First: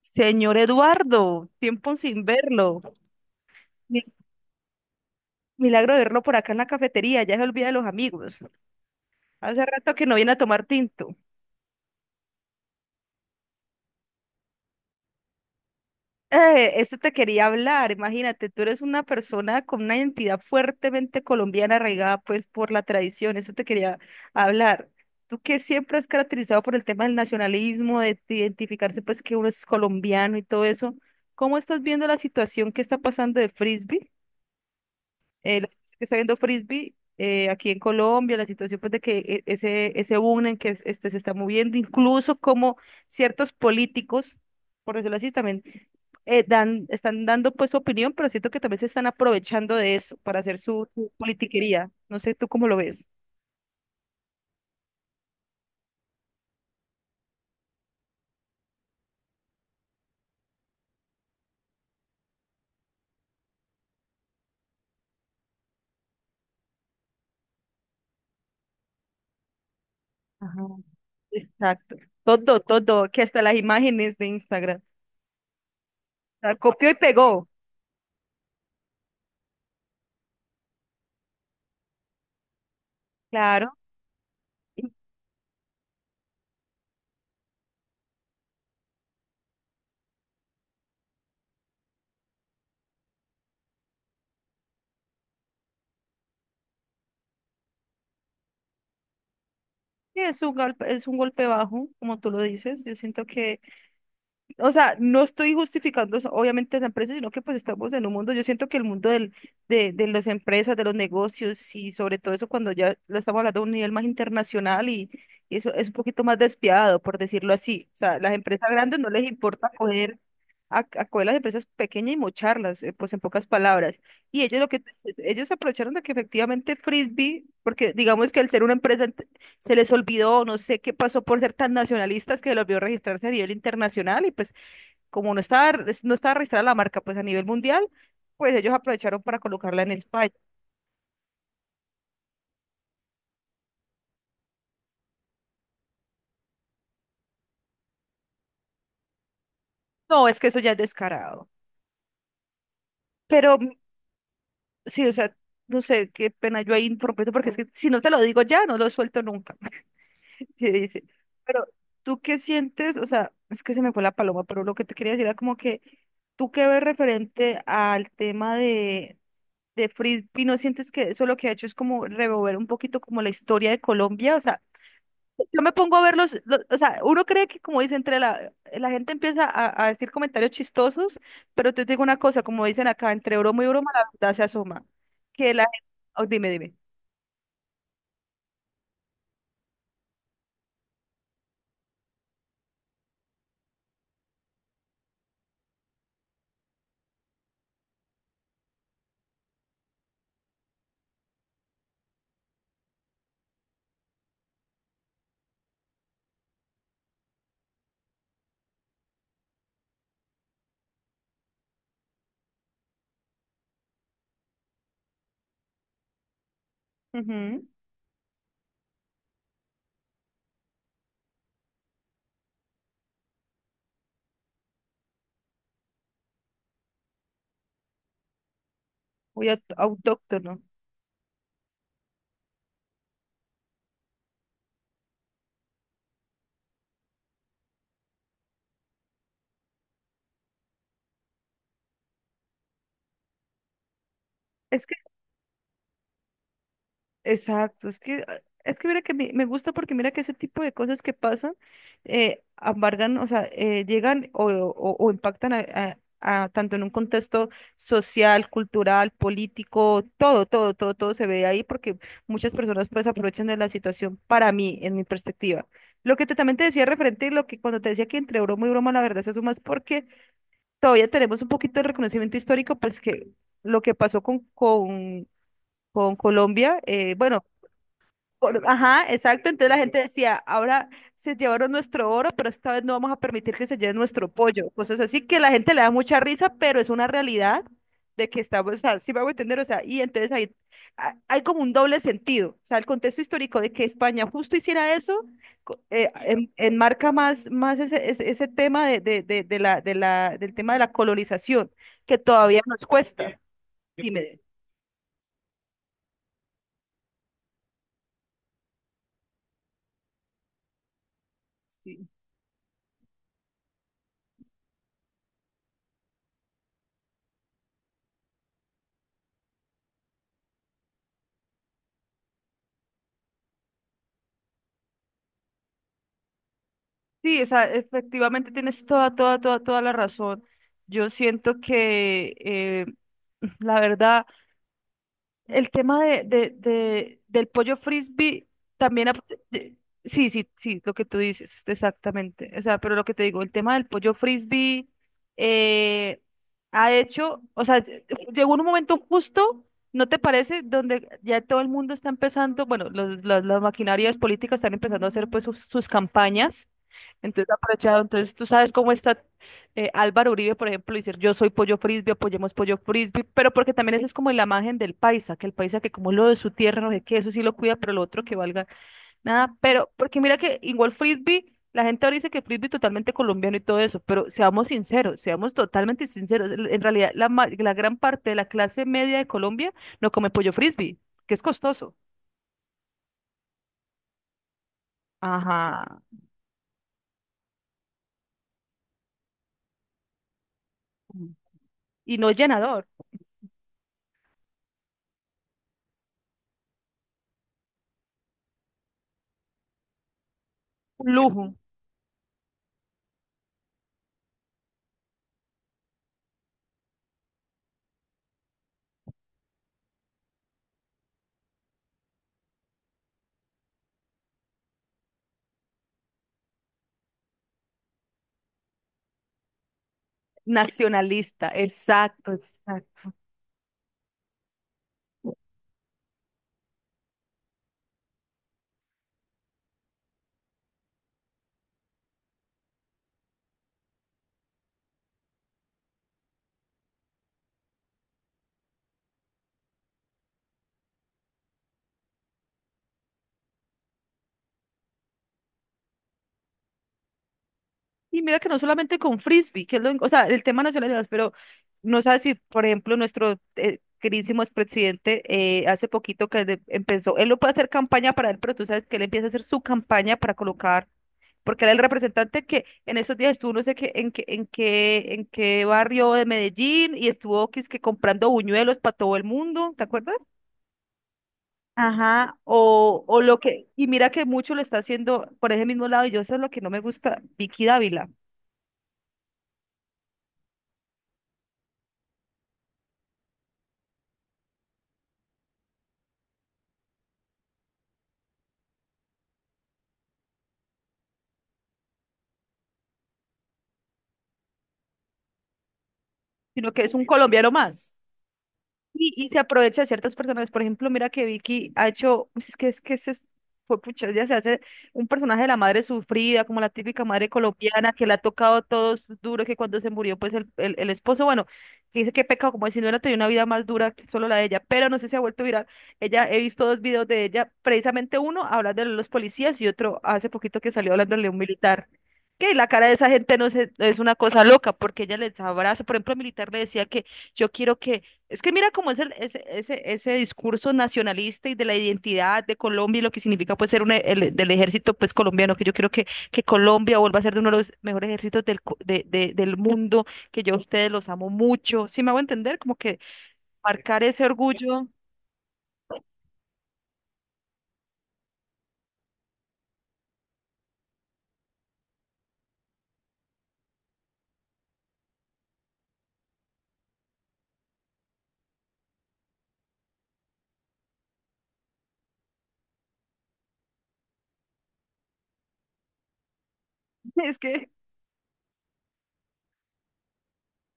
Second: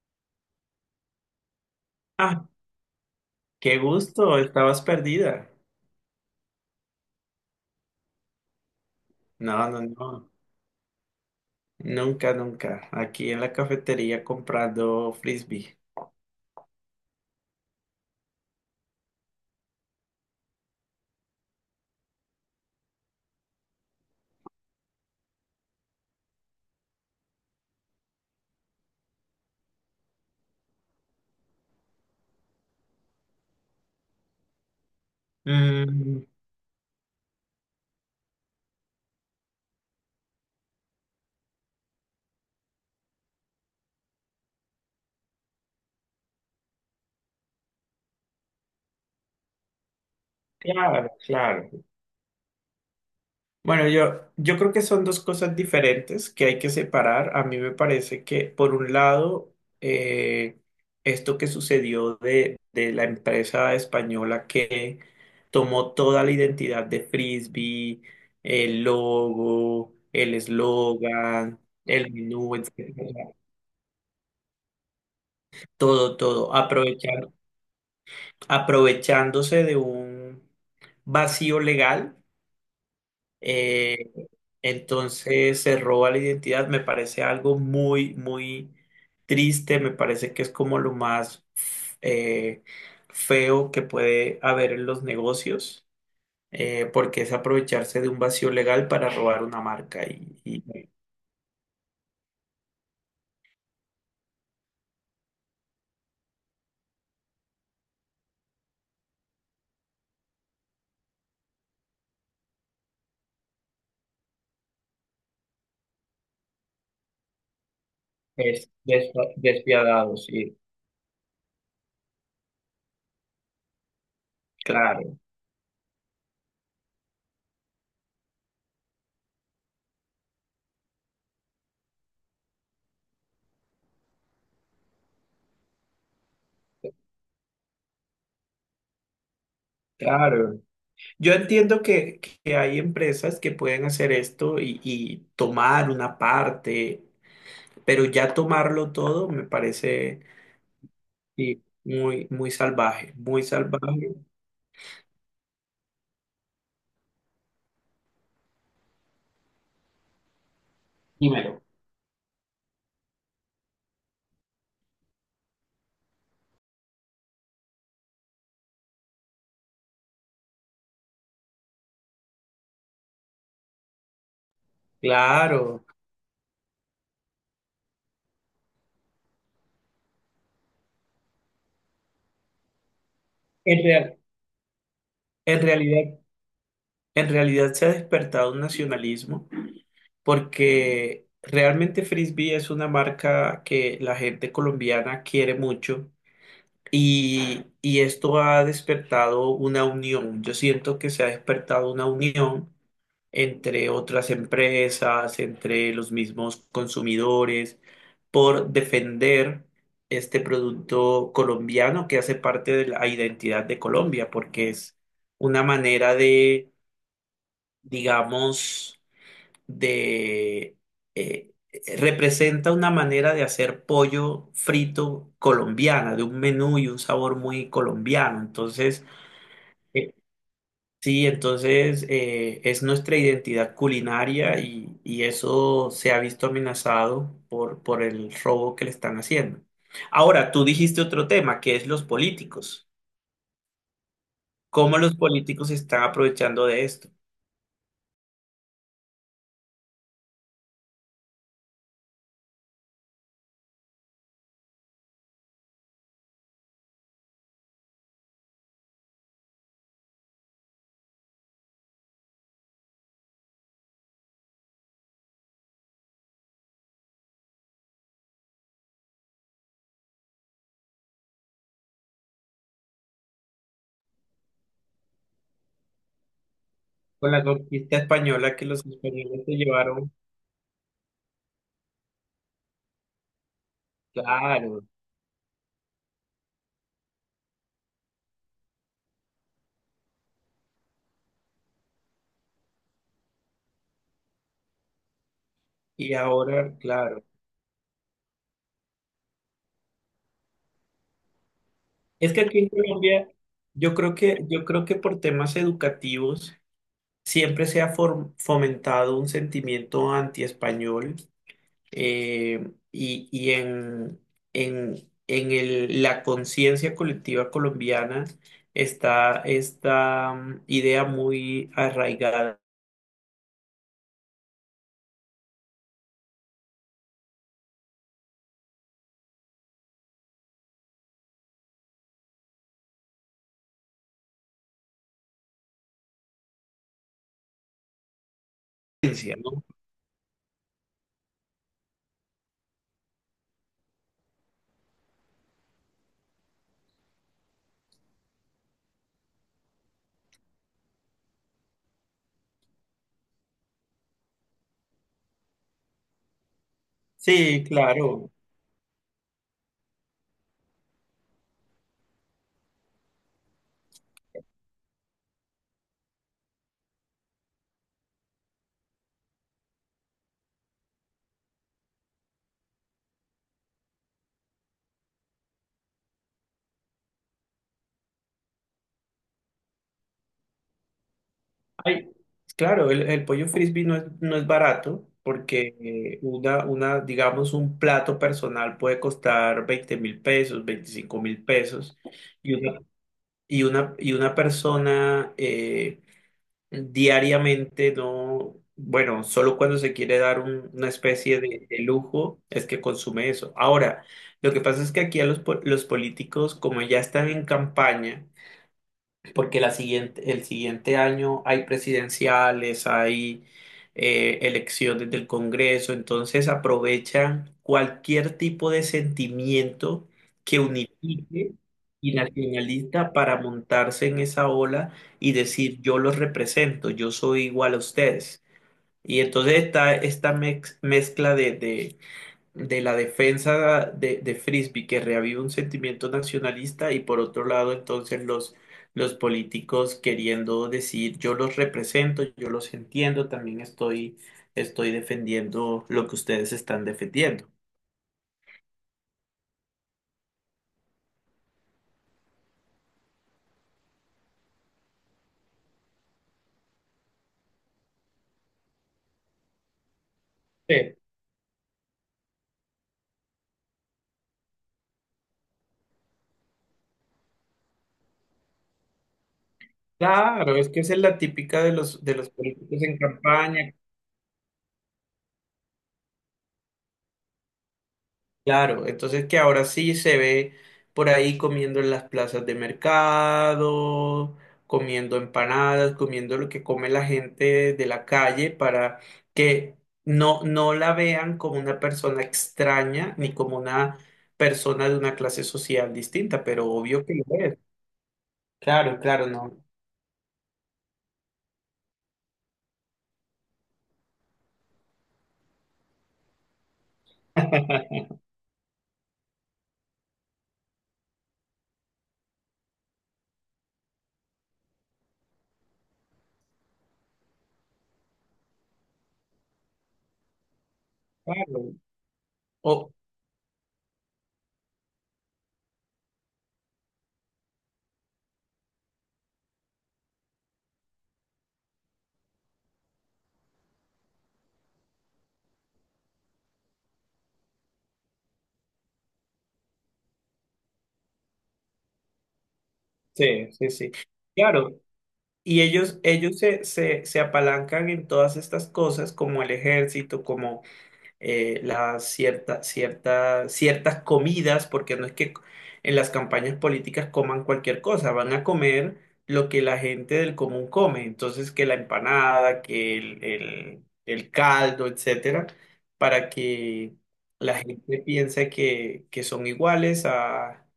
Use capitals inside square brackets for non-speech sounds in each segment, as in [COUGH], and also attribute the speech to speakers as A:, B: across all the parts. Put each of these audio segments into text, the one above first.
A: Señor Eduardo, tiempo sin
B: Ah,
A: verlo.
B: qué
A: Mi-
B: gusto, estabas perdida.
A: Milagro de verlo por acá en la cafetería, ya se olvida de los amigos. Hace
B: No, no,
A: rato que no
B: no,
A: viene a tomar tinto.
B: nunca, nunca. Aquí en la cafetería comprando frisbee.
A: Esto te quería hablar, imagínate, tú eres una persona con una identidad fuertemente colombiana arraigada pues por la tradición, eso te quería hablar. Tú que siempre has caracterizado por el tema del nacionalismo, de identificarse pues que uno es colombiano y todo eso, ¿cómo estás viendo la situación que está pasando de Frisbee? La situación que está
B: Mm,
A: viendo Frisbee aquí en Colombia, la situación pues, de que ese, ese boom en que este, se está moviendo, incluso como ciertos políticos, por decirlo así, también están dando pues su opinión, pero siento que también se están aprovechando de eso para hacer su
B: claro, claro.
A: politiquería. No sé tú cómo lo ves.
B: Bueno, yo creo que son dos cosas diferentes que hay que separar. A mí me parece que, por un lado, eh, esto que sucedió de la empresa española que tomó toda la identidad de frisbee, el logo, el
A: Ajá.
B: eslogan,
A: Exacto.
B: el menú,
A: Todo, todo, que
B: etc.
A: hasta las imágenes de Instagram. O
B: Todo, todo,
A: sea, copió y pegó.
B: aprovechándose de un vacío legal.
A: Claro.
B: eh, entonces se roba la identidad. Me parece algo muy, muy triste. Me parece que es como lo más eh, feo que puede haber en los negocios, porque es aprovecharse de un vacío legal para robar una marca, y, y
A: Es un golpe bajo, como tú lo dices. Yo siento que... O sea, no estoy justificando obviamente las empresas, sino que pues estamos en un mundo, yo siento que el mundo de las empresas, de los negocios y sobre todo eso cuando ya lo estamos hablando a un nivel más internacional y eso es un poquito más despiadado, por decirlo así. O sea, las empresas
B: es
A: grandes no les importa
B: despiadado.
A: coger
B: Sí,
A: a coger las empresas pequeñas y mocharlas, pues en pocas palabras. Y ellos lo que tú dices,
B: claro,
A: ellos aprovecharon de que efectivamente Frisbee, porque digamos que al ser una empresa se les olvidó, no sé qué pasó por ser tan nacionalistas que se les olvidó registrarse a nivel internacional y pues como no estaba, no estaba registrada la marca pues a nivel mundial, pues ellos aprovecharon para colocarla en España.
B: claro. Yo entiendo que hay empresas que pueden hacer esto y tomar una parte, pero ya tomarlo todo me parece,
A: No, es que eso ya es descarado.
B: sí, muy, muy salvaje, muy
A: Pero
B: salvaje.
A: sí, o sea, no sé, qué pena yo ahí interrumpiendo, porque es que si no te lo digo ya, no lo suelto nunca. [LAUGHS] que dice.
B: Dímelo.
A: Pero tú qué sientes, o sea, es que se me fue la paloma, pero lo que te quería decir era como que tú qué ves referente al tema de Frisbee, ¿no sientes que eso lo que ha hecho es como revolver un poquito como la historia de Colombia? O sea, yo me
B: Claro,
A: pongo a verlos, o sea, uno cree que como dice entre la gente empieza a decir comentarios chistosos, pero te digo una cosa, como dicen acá, entre broma y
B: en
A: broma la
B: real-
A: verdad se asoma. Que
B: en
A: la
B: realidad,
A: gente, dime, dime.
B: en realidad se ha despertado un nacionalismo, porque realmente Frisbee es una marca que la gente colombiana quiere mucho, y esto ha despertado una unión. Yo siento que se ha despertado una unión entre otras empresas, entre los mismos consumidores, por defender este producto colombiano que hace parte de la identidad de Colombia, porque es una manera de,
A: Ujú.
B: digamos, de... eh, representa una manera de hacer pollo frito colombiana, de un menú y un sabor muy colombiano. Entonces,
A: Muy
B: eh,
A: autóctono.
B: sí, entonces es nuestra identidad culinaria, y eso se ha visto amenazado por el robo que le están haciendo. Ahora, tú dijiste otro tema, que es los políticos.
A: Es
B: ¿Cómo los políticos se están aprovechando de esto?
A: Exacto, es que mira que me gusta porque mira que ese tipo de cosas que pasan, embargan, o sea, llegan o impactan a tanto en un contexto social, cultural, político, todo, todo, todo, todo se ve ahí porque muchas personas pues aprovechan de la situación para mí, en mi perspectiva. Lo que te, también te decía referente, lo que cuando te decía que entre broma y broma la verdad se suma es porque todavía tenemos un poquito de reconocimiento histórico, pues que lo que pasó con con Colombia,
B: Con
A: bueno,
B: la conquista española que los
A: ajá,
B: españoles
A: exacto.
B: se
A: Entonces la gente
B: llevaron,
A: decía, ahora se llevaron nuestro oro, pero esta vez no vamos a permitir que se lleve nuestro pollo.
B: claro,
A: Cosas así que la gente le da mucha risa, pero es una realidad de que estamos, o sea, sí me hago entender, o sea, y entonces ahí hay como un doble sentido. O sea, el contexto histórico de que España justo hiciera eso,
B: y ahora,
A: enmarca
B: claro.
A: más, más ese tema del tema de la colonización, que
B: Es que aquí
A: todavía
B: en
A: nos
B: Colombia,
A: cuesta.
B: yo creo
A: Dime.
B: que, yo creo que por temas educativos siempre se ha fomentado un sentimiento antiespañol. Y en la conciencia colectiva colombiana está esta idea muy arraigada,
A: Sí, o sea, efectivamente tienes toda, toda, toda, toda la razón. Yo siento que [LAUGHS] la verdad. El tema del pollo frisbee también...
B: ¿no?
A: de- sí, sí, sí, lo que tú dices, exactamente. O sea, pero lo que te digo, el tema del pollo frisbee eh, ha hecho, o sea, llegó un momento justo, ¿no te parece? Donde ya todo el mundo está empezando, bueno, las maquinarias políticas están empezando a hacer pues sus campañas. Entonces,
B: Sí,
A: aprovechado,
B: claro.
A: entonces tú sabes cómo está Álvaro Uribe, por ejemplo, decir yo soy pollo frisbee, apoyemos pollo frisbee, pero porque también esa es como la imagen del paisa, que el paisa que como lo de su tierra, no sé qué, eso sí lo cuida, pero lo otro que valga nada, pero porque mira que igual frisbee, la gente ahora dice que frisbee es totalmente colombiano y todo eso, pero seamos sinceros, seamos totalmente sinceros, en realidad la, la gran parte de la clase media de Colombia no come pollo frisbee, que es costoso.
B: Ay, claro, el pollo frisbee no es barato, porque
A: Ajá.
B: digamos, un plato personal puede costar 20.000 pesos, 25.000 pesos.
A: Y no es
B: y una,
A: llenador,
B: y una persona... Diariamente no, bueno, solo cuando se quiere dar una
A: un
B: especie
A: lujo.
B: de lujo es que consume eso. Ahora, lo que pasa es que aquí a los políticos, como ya están en campaña, porque el siguiente año hay presidenciales, hay elecciones del Congreso. Entonces aprovechan cualquier tipo de sentimiento
A: [LAUGHS]
B: que
A: Nacionalista,
B: unifique y
A: exacto,
B: nacionalista
A: exacto.
B: para montarse en esa ola y decir: yo los represento, yo soy igual a ustedes. Y entonces está esta mezcla de la defensa de Frisbee, que reaviva un sentimiento nacionalista, y por otro lado entonces los políticos queriendo decir: yo los represento, yo los entiendo, también estoy defendiendo lo que ustedes están defendiendo.
A: Y mira que no solamente con frisbee, que es lo, o sea, el tema nacional, pero no sabes si, por ejemplo, nuestro queridísimo expresidente hace poquito que empezó, él no puede hacer campaña para él, pero tú sabes que él empieza a hacer su campaña para colocar,
B: Sí.
A: porque era el representante que en esos días estuvo no sé qué, en qué barrio de Medellín y estuvo que, es que comprando buñuelos para todo el mundo, ¿te acuerdas?
B: Claro, es que esa es la típica de los
A: Ajá,
B: políticos en
A: o lo que,
B: campaña.
A: y mira que mucho lo está haciendo por ese mismo lado, y yo eso es lo que no me gusta, Vicky Dávila.
B: Claro, entonces que ahora sí se ve por ahí comiendo en las plazas de mercado, comiendo empanadas, comiendo lo que come la gente de la calle, para que no, no la vean como una persona extraña ni como una persona de una clase social distinta, pero
A: Sino que es
B: obvio
A: un
B: que lo
A: colombiano
B: es.
A: más.
B: Claro, claro,
A: Y se
B: no.
A: aprovecha de ciertas personas. Por ejemplo, mira que Vicky ha hecho, es que se fue pucha, ya se hace un personaje de la madre sufrida, como la típica madre colombiana que
B: [LAUGHS]
A: le ha tocado todo duro, que cuando se murió, pues el esposo, bueno, que dice que pecado, como si no hubiera tenido una vida más dura que solo la de ella, pero no sé si ha vuelto viral. Ella, he visto dos videos de ella, precisamente uno hablando de los policías y otro hace poquito que salió hablándole de un
B: Claro.
A: militar. Que la cara de
B: O-
A: esa gente no es una cosa loca, porque ella les abraza. Por ejemplo, el militar le decía que yo quiero que es que mira cómo es ese discurso nacionalista y de la identidad de Colombia y lo que significa pues ser un, del ejército pues colombiano, que yo quiero que Colombia vuelva a ser de uno de los mejores ejércitos del, co- de- del mundo, que yo a ustedes los amo mucho. ¿Sí me hago entender? Como que
B: sí, sí, sí.
A: marcar ese
B: Claro.
A: orgullo.
B: Y ellos se apalancan en todas estas cosas, como el ejército, las ciertas comidas, porque no es que en las campañas políticas coman cualquier cosa, van a comer lo que la gente del común come, entonces que la empanada, que el caldo, etcétera, para que
A: [LAUGHS] Es
B: la
A: que
B: gente piense que son iguales a,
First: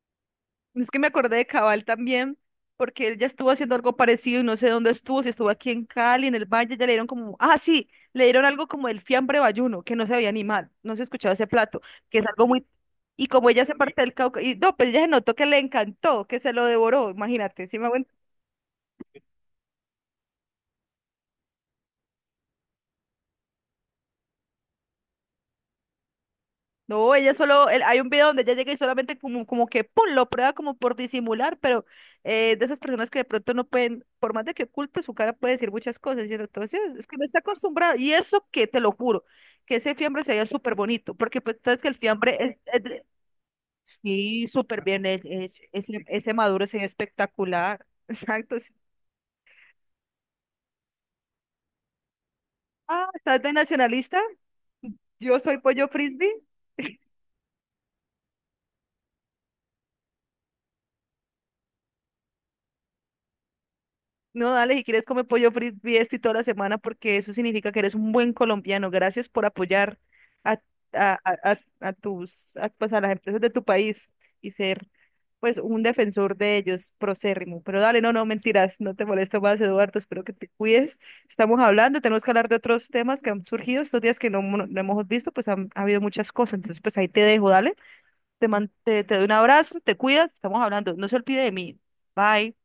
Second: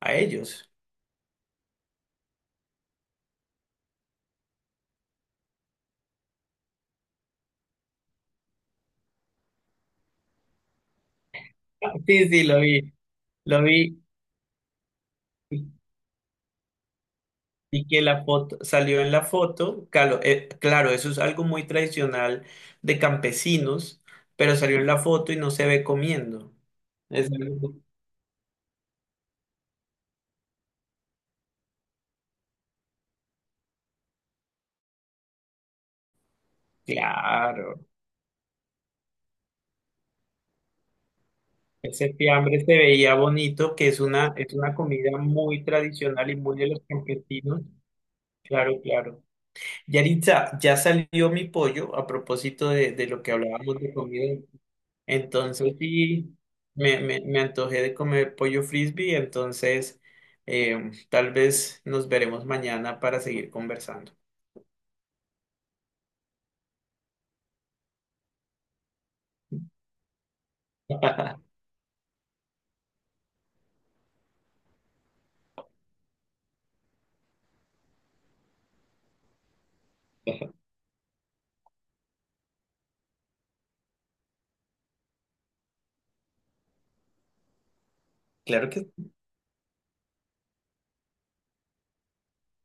B: a ellos.
A: Es que me acordé de Cabal también, porque él ya estuvo haciendo algo parecido y no sé dónde estuvo, si estuvo aquí en Cali, en el Valle, ya le dieron como, ah, sí, le dieron algo como el fiambre bayuno, que no se había animado no se escuchaba ese plato,
B: [LAUGHS]
A: que es
B: Sí, sí,
A: algo
B: lo
A: muy,
B: vi,
A: y como
B: lo
A: ella se
B: vi.
A: parte del Cauca, y no, pues ella se notó que le encantó, que se lo devoró, imagínate, si...
B: Y que la foto salió en la foto, claro, eso es algo muy tradicional de campesinos, pero salió en la foto y no se ve comiendo.
A: No,
B: Es
A: ella solo,
B: algo-
A: hay un video donde ella llega y solamente como que pum, lo prueba como por disimular, pero de esas personas que de pronto no pueden, por más de que oculte su cara, puede decir muchas cosas, ¿cierto? Entonces, es que no está
B: claro,
A: acostumbrado. Y eso que te lo juro, que ese fiambre se veía súper bonito, porque pues sabes que el
B: ese
A: fiambre
B: fiambre se
A: es de...
B: veía bonito, que es una,
A: sí,
B: es una
A: súper bien,
B: comida muy tradicional
A: ese
B: y muy
A: maduro
B: de
A: es
B: los campesinos.
A: espectacular. [LAUGHS] Exacto. Sí.
B: Claro, claro. Yaritza, ya salió mi pollo a propósito de
A: Ah,
B: lo que
A: ¿estás de
B: hablábamos de
A: nacionalista?
B: comida.
A: Yo soy
B: Entonces
A: pollo
B: sí,
A: frisbee.
B: me antojé de comer pollo frisbee, entonces tal vez nos veremos mañana para seguir conversando.
A: No, dale, si quieres come pollo frito y toda la semana porque eso significa que eres un buen colombiano. Gracias por apoyar a,
B: [LAUGHS]
A: a tus, a, pues a las empresas de tu país y ser pues un defensor de ellos, procérrimo. Pero dale, no, no, mentiras, no te molesto más, Eduardo, espero que te cuides. Estamos hablando, tenemos que hablar de otros temas que han surgido estos días que no, no hemos visto, pues han, ha habido muchas cosas. Entonces, pues ahí te dejo, dale.
B: Claro que sí.
A: Te doy un abrazo, te cuidas, estamos hablando. No se olvide de mí. Bye.